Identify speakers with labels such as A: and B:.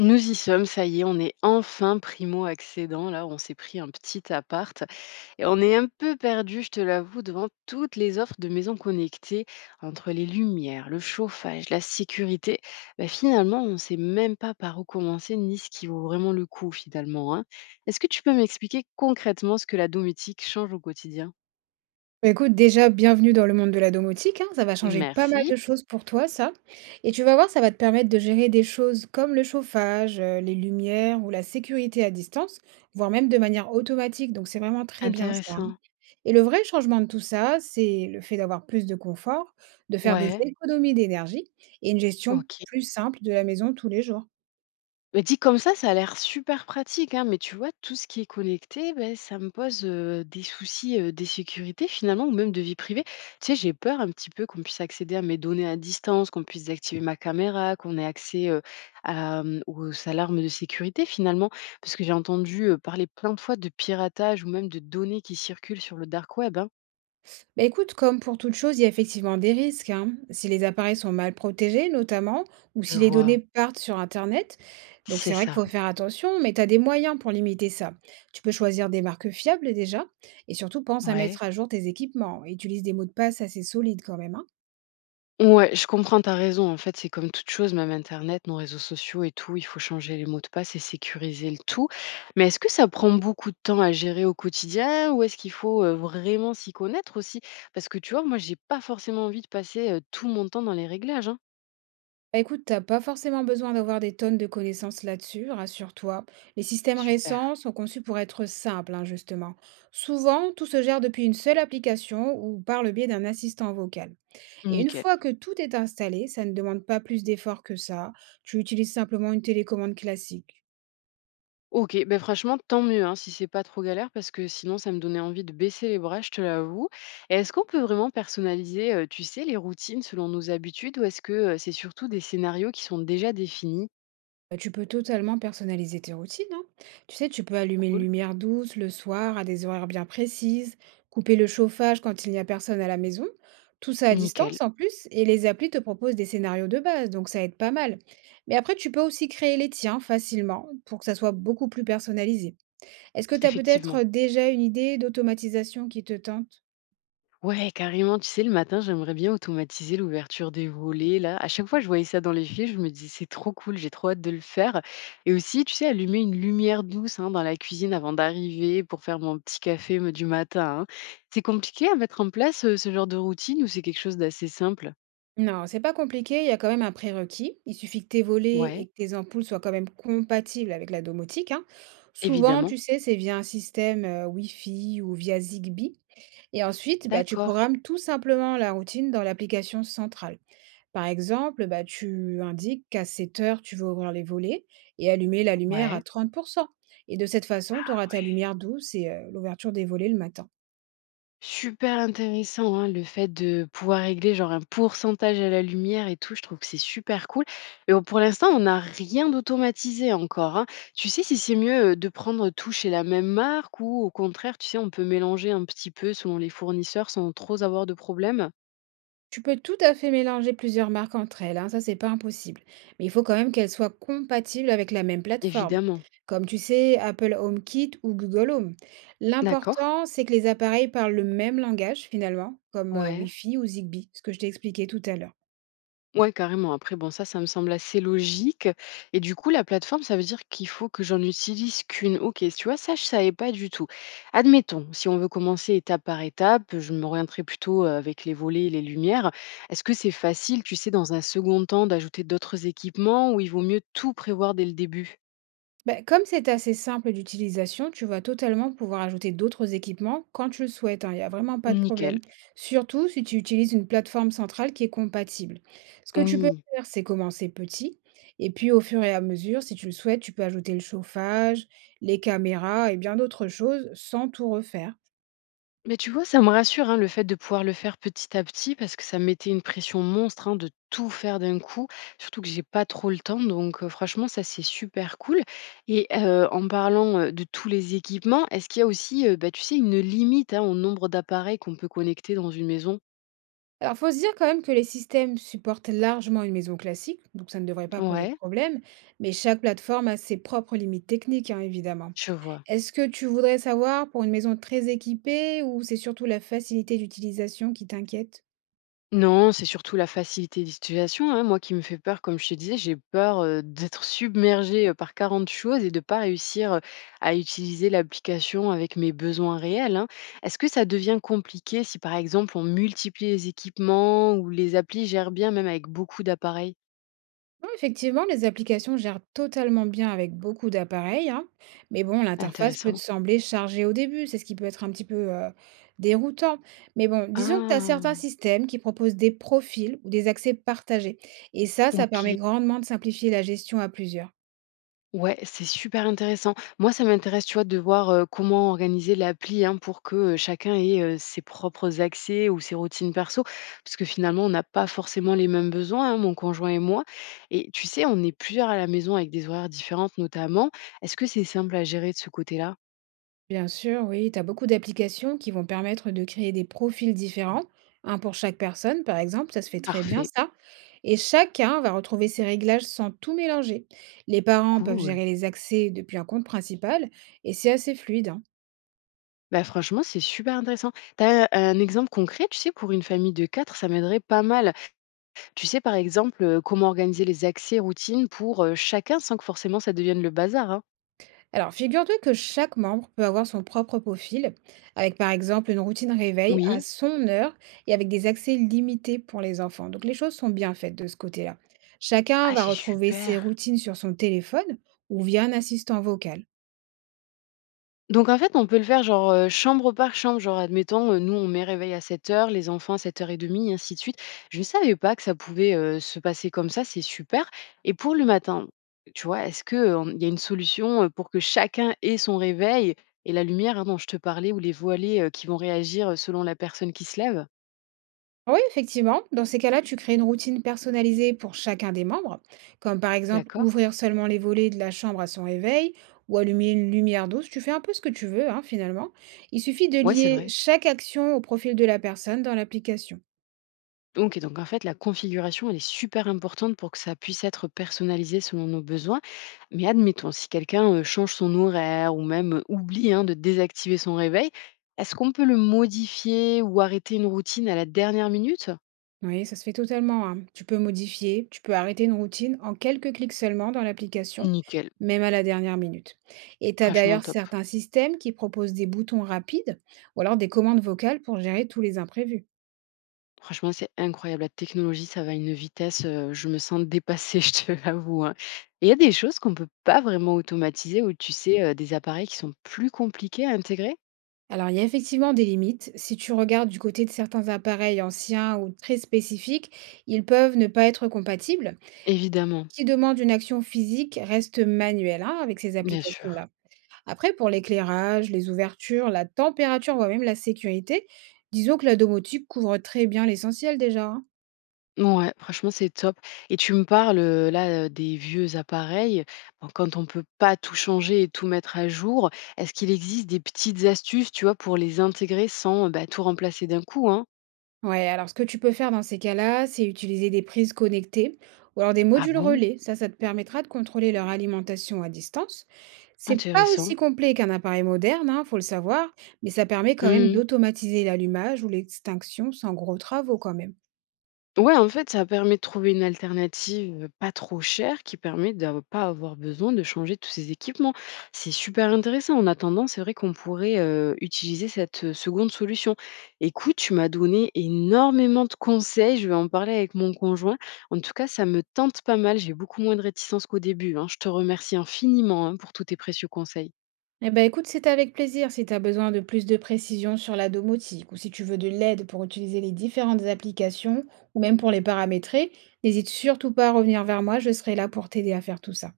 A: Nous y sommes, ça y est, on est enfin primo accédant. Là, on s'est pris un petit appart et on est un peu perdu, je te l'avoue, devant toutes les offres de maisons connectées, entre les lumières, le chauffage, la sécurité. Bah, finalement, on ne sait même pas par où commencer ni ce qui vaut vraiment le coup, finalement, hein. Est-ce que tu peux m'expliquer concrètement ce que la domotique change au quotidien?
B: Bah, écoute, déjà, bienvenue dans le monde de la domotique, hein. Ça va changer pas mal
A: Merci.
B: de choses pour toi, ça. Et tu vas voir, ça va te permettre de gérer des choses comme le chauffage, les lumières ou la sécurité à distance, voire même de manière automatique. Donc c'est vraiment très bien ça, hein.
A: Intéressant.
B: Et le vrai changement de tout ça, c'est le fait d'avoir plus de confort, de faire des
A: Ouais,
B: économies d'énergie et une gestion
A: ok.
B: plus simple de la maison tous les jours.
A: Bah, dit comme ça a l'air super pratique, hein, mais tu vois, tout ce qui est connecté, ben, ça me pose des soucis, des sécurités finalement, ou même de vie privée. Tu sais, j'ai peur un petit peu qu'on puisse accéder à mes données à distance, qu'on puisse désactiver ma caméra, qu'on ait accès, à, aux alarmes de sécurité finalement, parce que j'ai entendu parler plein de fois de piratage ou même de données qui circulent sur le dark web, hein.
B: Bah écoute, comme pour toute chose, il y a effectivement des risques, hein. Si les appareils sont mal protégés, notamment, ou
A: Je
B: si les
A: vois,
B: données partent sur Internet. Donc
A: c'est
B: c'est vrai qu'il
A: ça,
B: faut faire attention, mais tu as des moyens pour limiter ça. Tu peux choisir des marques fiables déjà, et surtout pense à
A: ouais.
B: mettre à jour tes équipements. Et utilise des mots de passe assez solides quand même, hein.
A: Ouais, je comprends, ta raison. En fait, c'est comme toute chose, même internet, nos réseaux sociaux et tout, il faut changer les mots de passe et sécuriser le tout. Mais est-ce que ça prend beaucoup de temps à gérer au quotidien ou est-ce qu'il faut vraiment s'y connaître aussi? Parce que tu vois, moi, j'ai pas forcément envie de passer tout mon temps dans les réglages, hein.
B: Bah écoute, t'as pas forcément besoin d'avoir des tonnes de connaissances là-dessus, rassure-toi. Les systèmes
A: Super.
B: récents sont conçus pour être simples, hein, justement. Souvent, tout se gère depuis une seule application ou par le biais d'un assistant vocal. Et une
A: Nickel.
B: fois que tout est installé, ça ne demande pas plus d'efforts que ça. Tu utilises simplement une télécommande classique.
A: Ok, ben franchement, tant mieux hein, si c'est pas trop galère parce que sinon ça me donnait envie de baisser les bras, je te l'avoue. Et est-ce qu'on peut vraiment personnaliser, tu sais, les routines selon nos habitudes ou est-ce que c'est surtout des scénarios qui sont déjà définis?
B: Bah, tu peux totalement personnaliser tes routines, hein. Tu sais, tu peux allumer une
A: Cool,
B: lumière douce le soir à des horaires bien précises, couper le chauffage quand il n'y a personne à la maison, tout ça à
A: nickel,
B: distance en plus, et les applis te proposent des scénarios de base, donc ça aide pas mal. Mais après, tu peux aussi créer les tiens facilement pour que ça soit beaucoup plus personnalisé. Est-ce que tu as
A: effectivement.
B: peut-être déjà une idée d'automatisation qui te tente?
A: Ouais, carrément, tu sais, le matin, j'aimerais bien automatiser l'ouverture des volets, là. À chaque fois, je voyais ça dans les films, je me disais, c'est trop cool, j'ai trop hâte de le faire. Et aussi, tu sais, allumer une lumière douce hein, dans la cuisine avant d'arriver pour faire mon petit café me, du matin, hein. C'est compliqué à mettre en place ce genre de routine ou c'est quelque chose d'assez simple?
B: Non, c'est pas compliqué, il y a quand même un prérequis. Il suffit que tes volets et
A: Ouais,
B: que tes ampoules soient quand même compatibles avec la domotique, hein. Souvent, tu
A: évidemment.
B: sais, c'est via un système Wi-Fi ou via Zigbee. Et ensuite, bah, tu
A: D'accord.
B: programmes tout simplement la routine dans l'application centrale. Par exemple, bah, tu indiques qu'à 7 heures, tu veux ouvrir les volets et allumer la lumière à
A: Ouais.
B: 30%. Et de cette façon, tu auras ta lumière douce et l'ouverture des volets le matin.
A: Super intéressant, hein, le fait de pouvoir régler genre un pourcentage à la lumière et tout, je trouve que c'est super cool. Et bon, pour l'instant, on n'a rien d'automatisé encore, hein. Tu sais si c'est mieux de prendre tout chez la même marque ou au contraire, tu sais, on peut mélanger un petit peu selon les fournisseurs sans trop avoir de problème?
B: Tu peux tout à fait mélanger plusieurs marques entre elles, hein, ça c'est pas impossible. Mais il faut quand même qu'elles soient compatibles avec la même plateforme,
A: Évidemment.
B: comme tu sais Apple HomeKit ou Google Home.
A: D'accord.
B: L'important, c'est que les appareils parlent le même langage finalement, comme
A: Ouais.
B: Wi-Fi ou Zigbee, ce que je t'ai expliqué tout à l'heure.
A: Ouais, carrément. Après, bon, ça me semble assez logique. Et du coup, la plateforme, ça veut dire qu'il faut que j'en utilise qu'une. Ok, tu vois, ça, je savais pas du tout. Admettons, si on veut commencer étape par étape, je m'orienterai plutôt avec les volets et les lumières. Est-ce que c'est facile, tu sais, dans un second temps, d'ajouter d'autres équipements ou il vaut mieux tout prévoir dès le début?
B: Bah, comme c'est assez simple d'utilisation, tu vas totalement pouvoir ajouter d'autres équipements quand tu le souhaites, hein, il n'y a vraiment pas de
A: Nickel.
B: problème. Surtout si tu utilises une plateforme centrale qui est compatible. Ce que tu peux
A: Oui.
B: faire, c'est commencer petit, et puis au fur et à mesure, si tu le souhaites, tu peux ajouter le chauffage, les caméras et bien d'autres choses sans tout refaire.
A: Mais tu vois, ça me rassure, hein, le fait de pouvoir le faire petit à petit, parce que ça me mettait une pression monstre, hein, de tout faire d'un coup, surtout que j'ai pas trop le temps. Donc, franchement, ça, c'est super cool. Et en parlant, de tous les équipements, est-ce qu'il y a aussi, bah, tu sais, une limite, hein, au nombre d'appareils qu'on peut connecter dans une maison?
B: Alors, faut se dire quand même que les systèmes supportent largement une maison classique, donc ça ne devrait pas poser de
A: Ouais,
B: problème, mais chaque plateforme a ses propres limites techniques, hein, évidemment.
A: je vois.
B: Est-ce que tu voudrais savoir pour une maison très équipée ou c'est surtout la facilité d'utilisation qui t'inquiète?
A: Non, c'est surtout la facilité d'utilisation, hein, moi qui me fait peur, comme je te disais, j'ai peur, d'être submergée, par 40 choses et de pas réussir, à utiliser l'application avec mes besoins réels, hein. Est-ce que ça devient compliqué si, par exemple, on multiplie les équipements ou les applis gèrent bien même avec beaucoup d'appareils?
B: Non, effectivement, les applications gèrent totalement bien avec beaucoup d'appareils, hein. Mais bon, l'interface peut te
A: Intéressant.
B: sembler chargée au début, c'est ce qui peut être un petit peu déroutant. Mais bon, disons que tu as certains
A: Ah!
B: systèmes qui proposent des profils ou des accès partagés. Et ça permet
A: OK.
B: grandement de simplifier la gestion à plusieurs.
A: Ouais, c'est super intéressant. Moi, ça m'intéresse, tu vois, de voir comment organiser l'appli hein, pour que chacun ait ses propres accès ou ses routines perso, parce que finalement, on n'a pas forcément les mêmes besoins, hein, mon conjoint et moi. Et tu sais, on est plusieurs à la maison avec des horaires différentes notamment. Est-ce que c'est simple à gérer de ce côté-là?
B: Bien sûr, oui, tu as beaucoup d'applications qui vont permettre de créer des profils différents. Un pour chaque personne, par exemple, ça se fait très bien
A: Parfait,
B: ça. Et chacun va retrouver ses réglages sans tout mélanger. Les parents peuvent
A: cool.
B: gérer les accès depuis un compte principal et c'est assez fluide, hein.
A: Bah franchement, c'est super intéressant. T'as un exemple concret, tu sais, pour une famille de quatre, ça m'aiderait pas mal. Tu sais, par exemple, comment organiser les accès routines pour, chacun sans que forcément ça devienne le bazar, hein?
B: Alors, figure-toi que chaque membre peut avoir son propre profil, avec par exemple une routine réveil à
A: Oui.
B: son heure et avec des accès limités pour les enfants. Donc, les choses sont bien faites de ce côté-là. Chacun
A: Ah,
B: va
A: c'est
B: retrouver ses
A: super.
B: routines sur son téléphone ou via un assistant vocal.
A: Donc en fait, on peut le faire genre, chambre par chambre, genre admettons, nous on met réveil à 7h, les enfants à 7h et ainsi de suite. Je ne savais pas que ça pouvait, se passer comme ça, c'est super et pour le matin, tu vois, est-ce que, il y a une solution, pour que chacun ait son réveil et la lumière, hein, dont je te parlais ou les voilées, qui vont réagir, selon la personne qui se lève?
B: Oui, effectivement. Dans ces cas-là, tu crées une routine personnalisée pour chacun des membres, comme par exemple
A: D'accord.
B: ouvrir seulement les volets de la chambre à son réveil ou allumer une lumière douce. Tu fais un peu ce que tu veux, hein, finalement. Il suffit de
A: Ouais, c'est
B: lier
A: vrai.
B: chaque action au profil de la personne dans l'application.
A: OK, donc en fait, la configuration, elle est super importante pour que ça puisse être personnalisé selon nos besoins. Mais admettons, si quelqu'un change son horaire ou même oublie hein, de désactiver son réveil, est-ce qu'on peut le modifier ou arrêter une routine à la dernière minute?
B: Oui, ça se fait totalement, hein. Tu peux modifier, tu peux arrêter une routine en quelques clics seulement dans l'application,
A: Nickel,
B: même à la dernière minute. Et tu as
A: franchement
B: d'ailleurs
A: top.
B: certains systèmes qui proposent des boutons rapides ou alors des commandes vocales pour gérer tous les imprévus.
A: Franchement, c'est incroyable. La technologie, ça va à une vitesse. Je me sens dépassée, je te l'avoue, hein. Et il y a des choses qu'on ne peut pas vraiment automatiser ou tu sais, des appareils qui sont plus compliqués à intégrer?
B: Alors, il y a effectivement des limites. Si tu regardes du côté de certains appareils anciens ou très spécifiques, ils peuvent ne pas être compatibles.
A: Évidemment,
B: Ce qui demande une action physique reste manuel hein, avec ces
A: bien sûr.
B: applications-là. Après, pour l'éclairage, les ouvertures, la température, voire même la sécurité, disons que la domotique couvre très bien l'essentiel déjà, hein.
A: Ouais franchement, c'est top et tu me parles, là, des vieux appareils. Bon, quand on ne peut pas tout changer et tout mettre à jour, est-ce qu'il existe des petites astuces, tu vois, pour les intégrer sans, bah, tout remplacer d'un coup, hein?
B: Ouais, alors ce que tu peux faire dans ces cas-là, c'est utiliser des prises connectées ou alors des
A: Ah
B: modules
A: bon?
B: relais. Ça te permettra de contrôler leur alimentation à distance. C'est pas
A: Intéressant.
B: aussi complet qu'un appareil moderne, hein, faut le savoir, mais ça permet quand même
A: Mmh.
B: d'automatiser l'allumage ou l'extinction sans gros travaux quand même.
A: Ouais, en fait, ça permet de trouver une alternative, pas trop chère qui permet d'av pas avoir besoin de changer tous ces équipements. C'est super intéressant. En attendant, c'est vrai qu'on pourrait, utiliser cette, seconde solution. Écoute, tu m'as donné énormément de conseils, je vais en parler avec mon conjoint. En tout cas, ça me tente pas mal, j'ai beaucoup moins de réticence qu'au début, hein. Je te remercie infiniment, hein, pour tous tes précieux conseils.
B: Eh ben écoute, c'est avec plaisir si tu as besoin de plus de précision sur la domotique ou si tu veux de l'aide pour utiliser les différentes applications ou même pour les paramétrer, n'hésite surtout pas à revenir vers moi, je serai là pour t'aider à faire tout ça.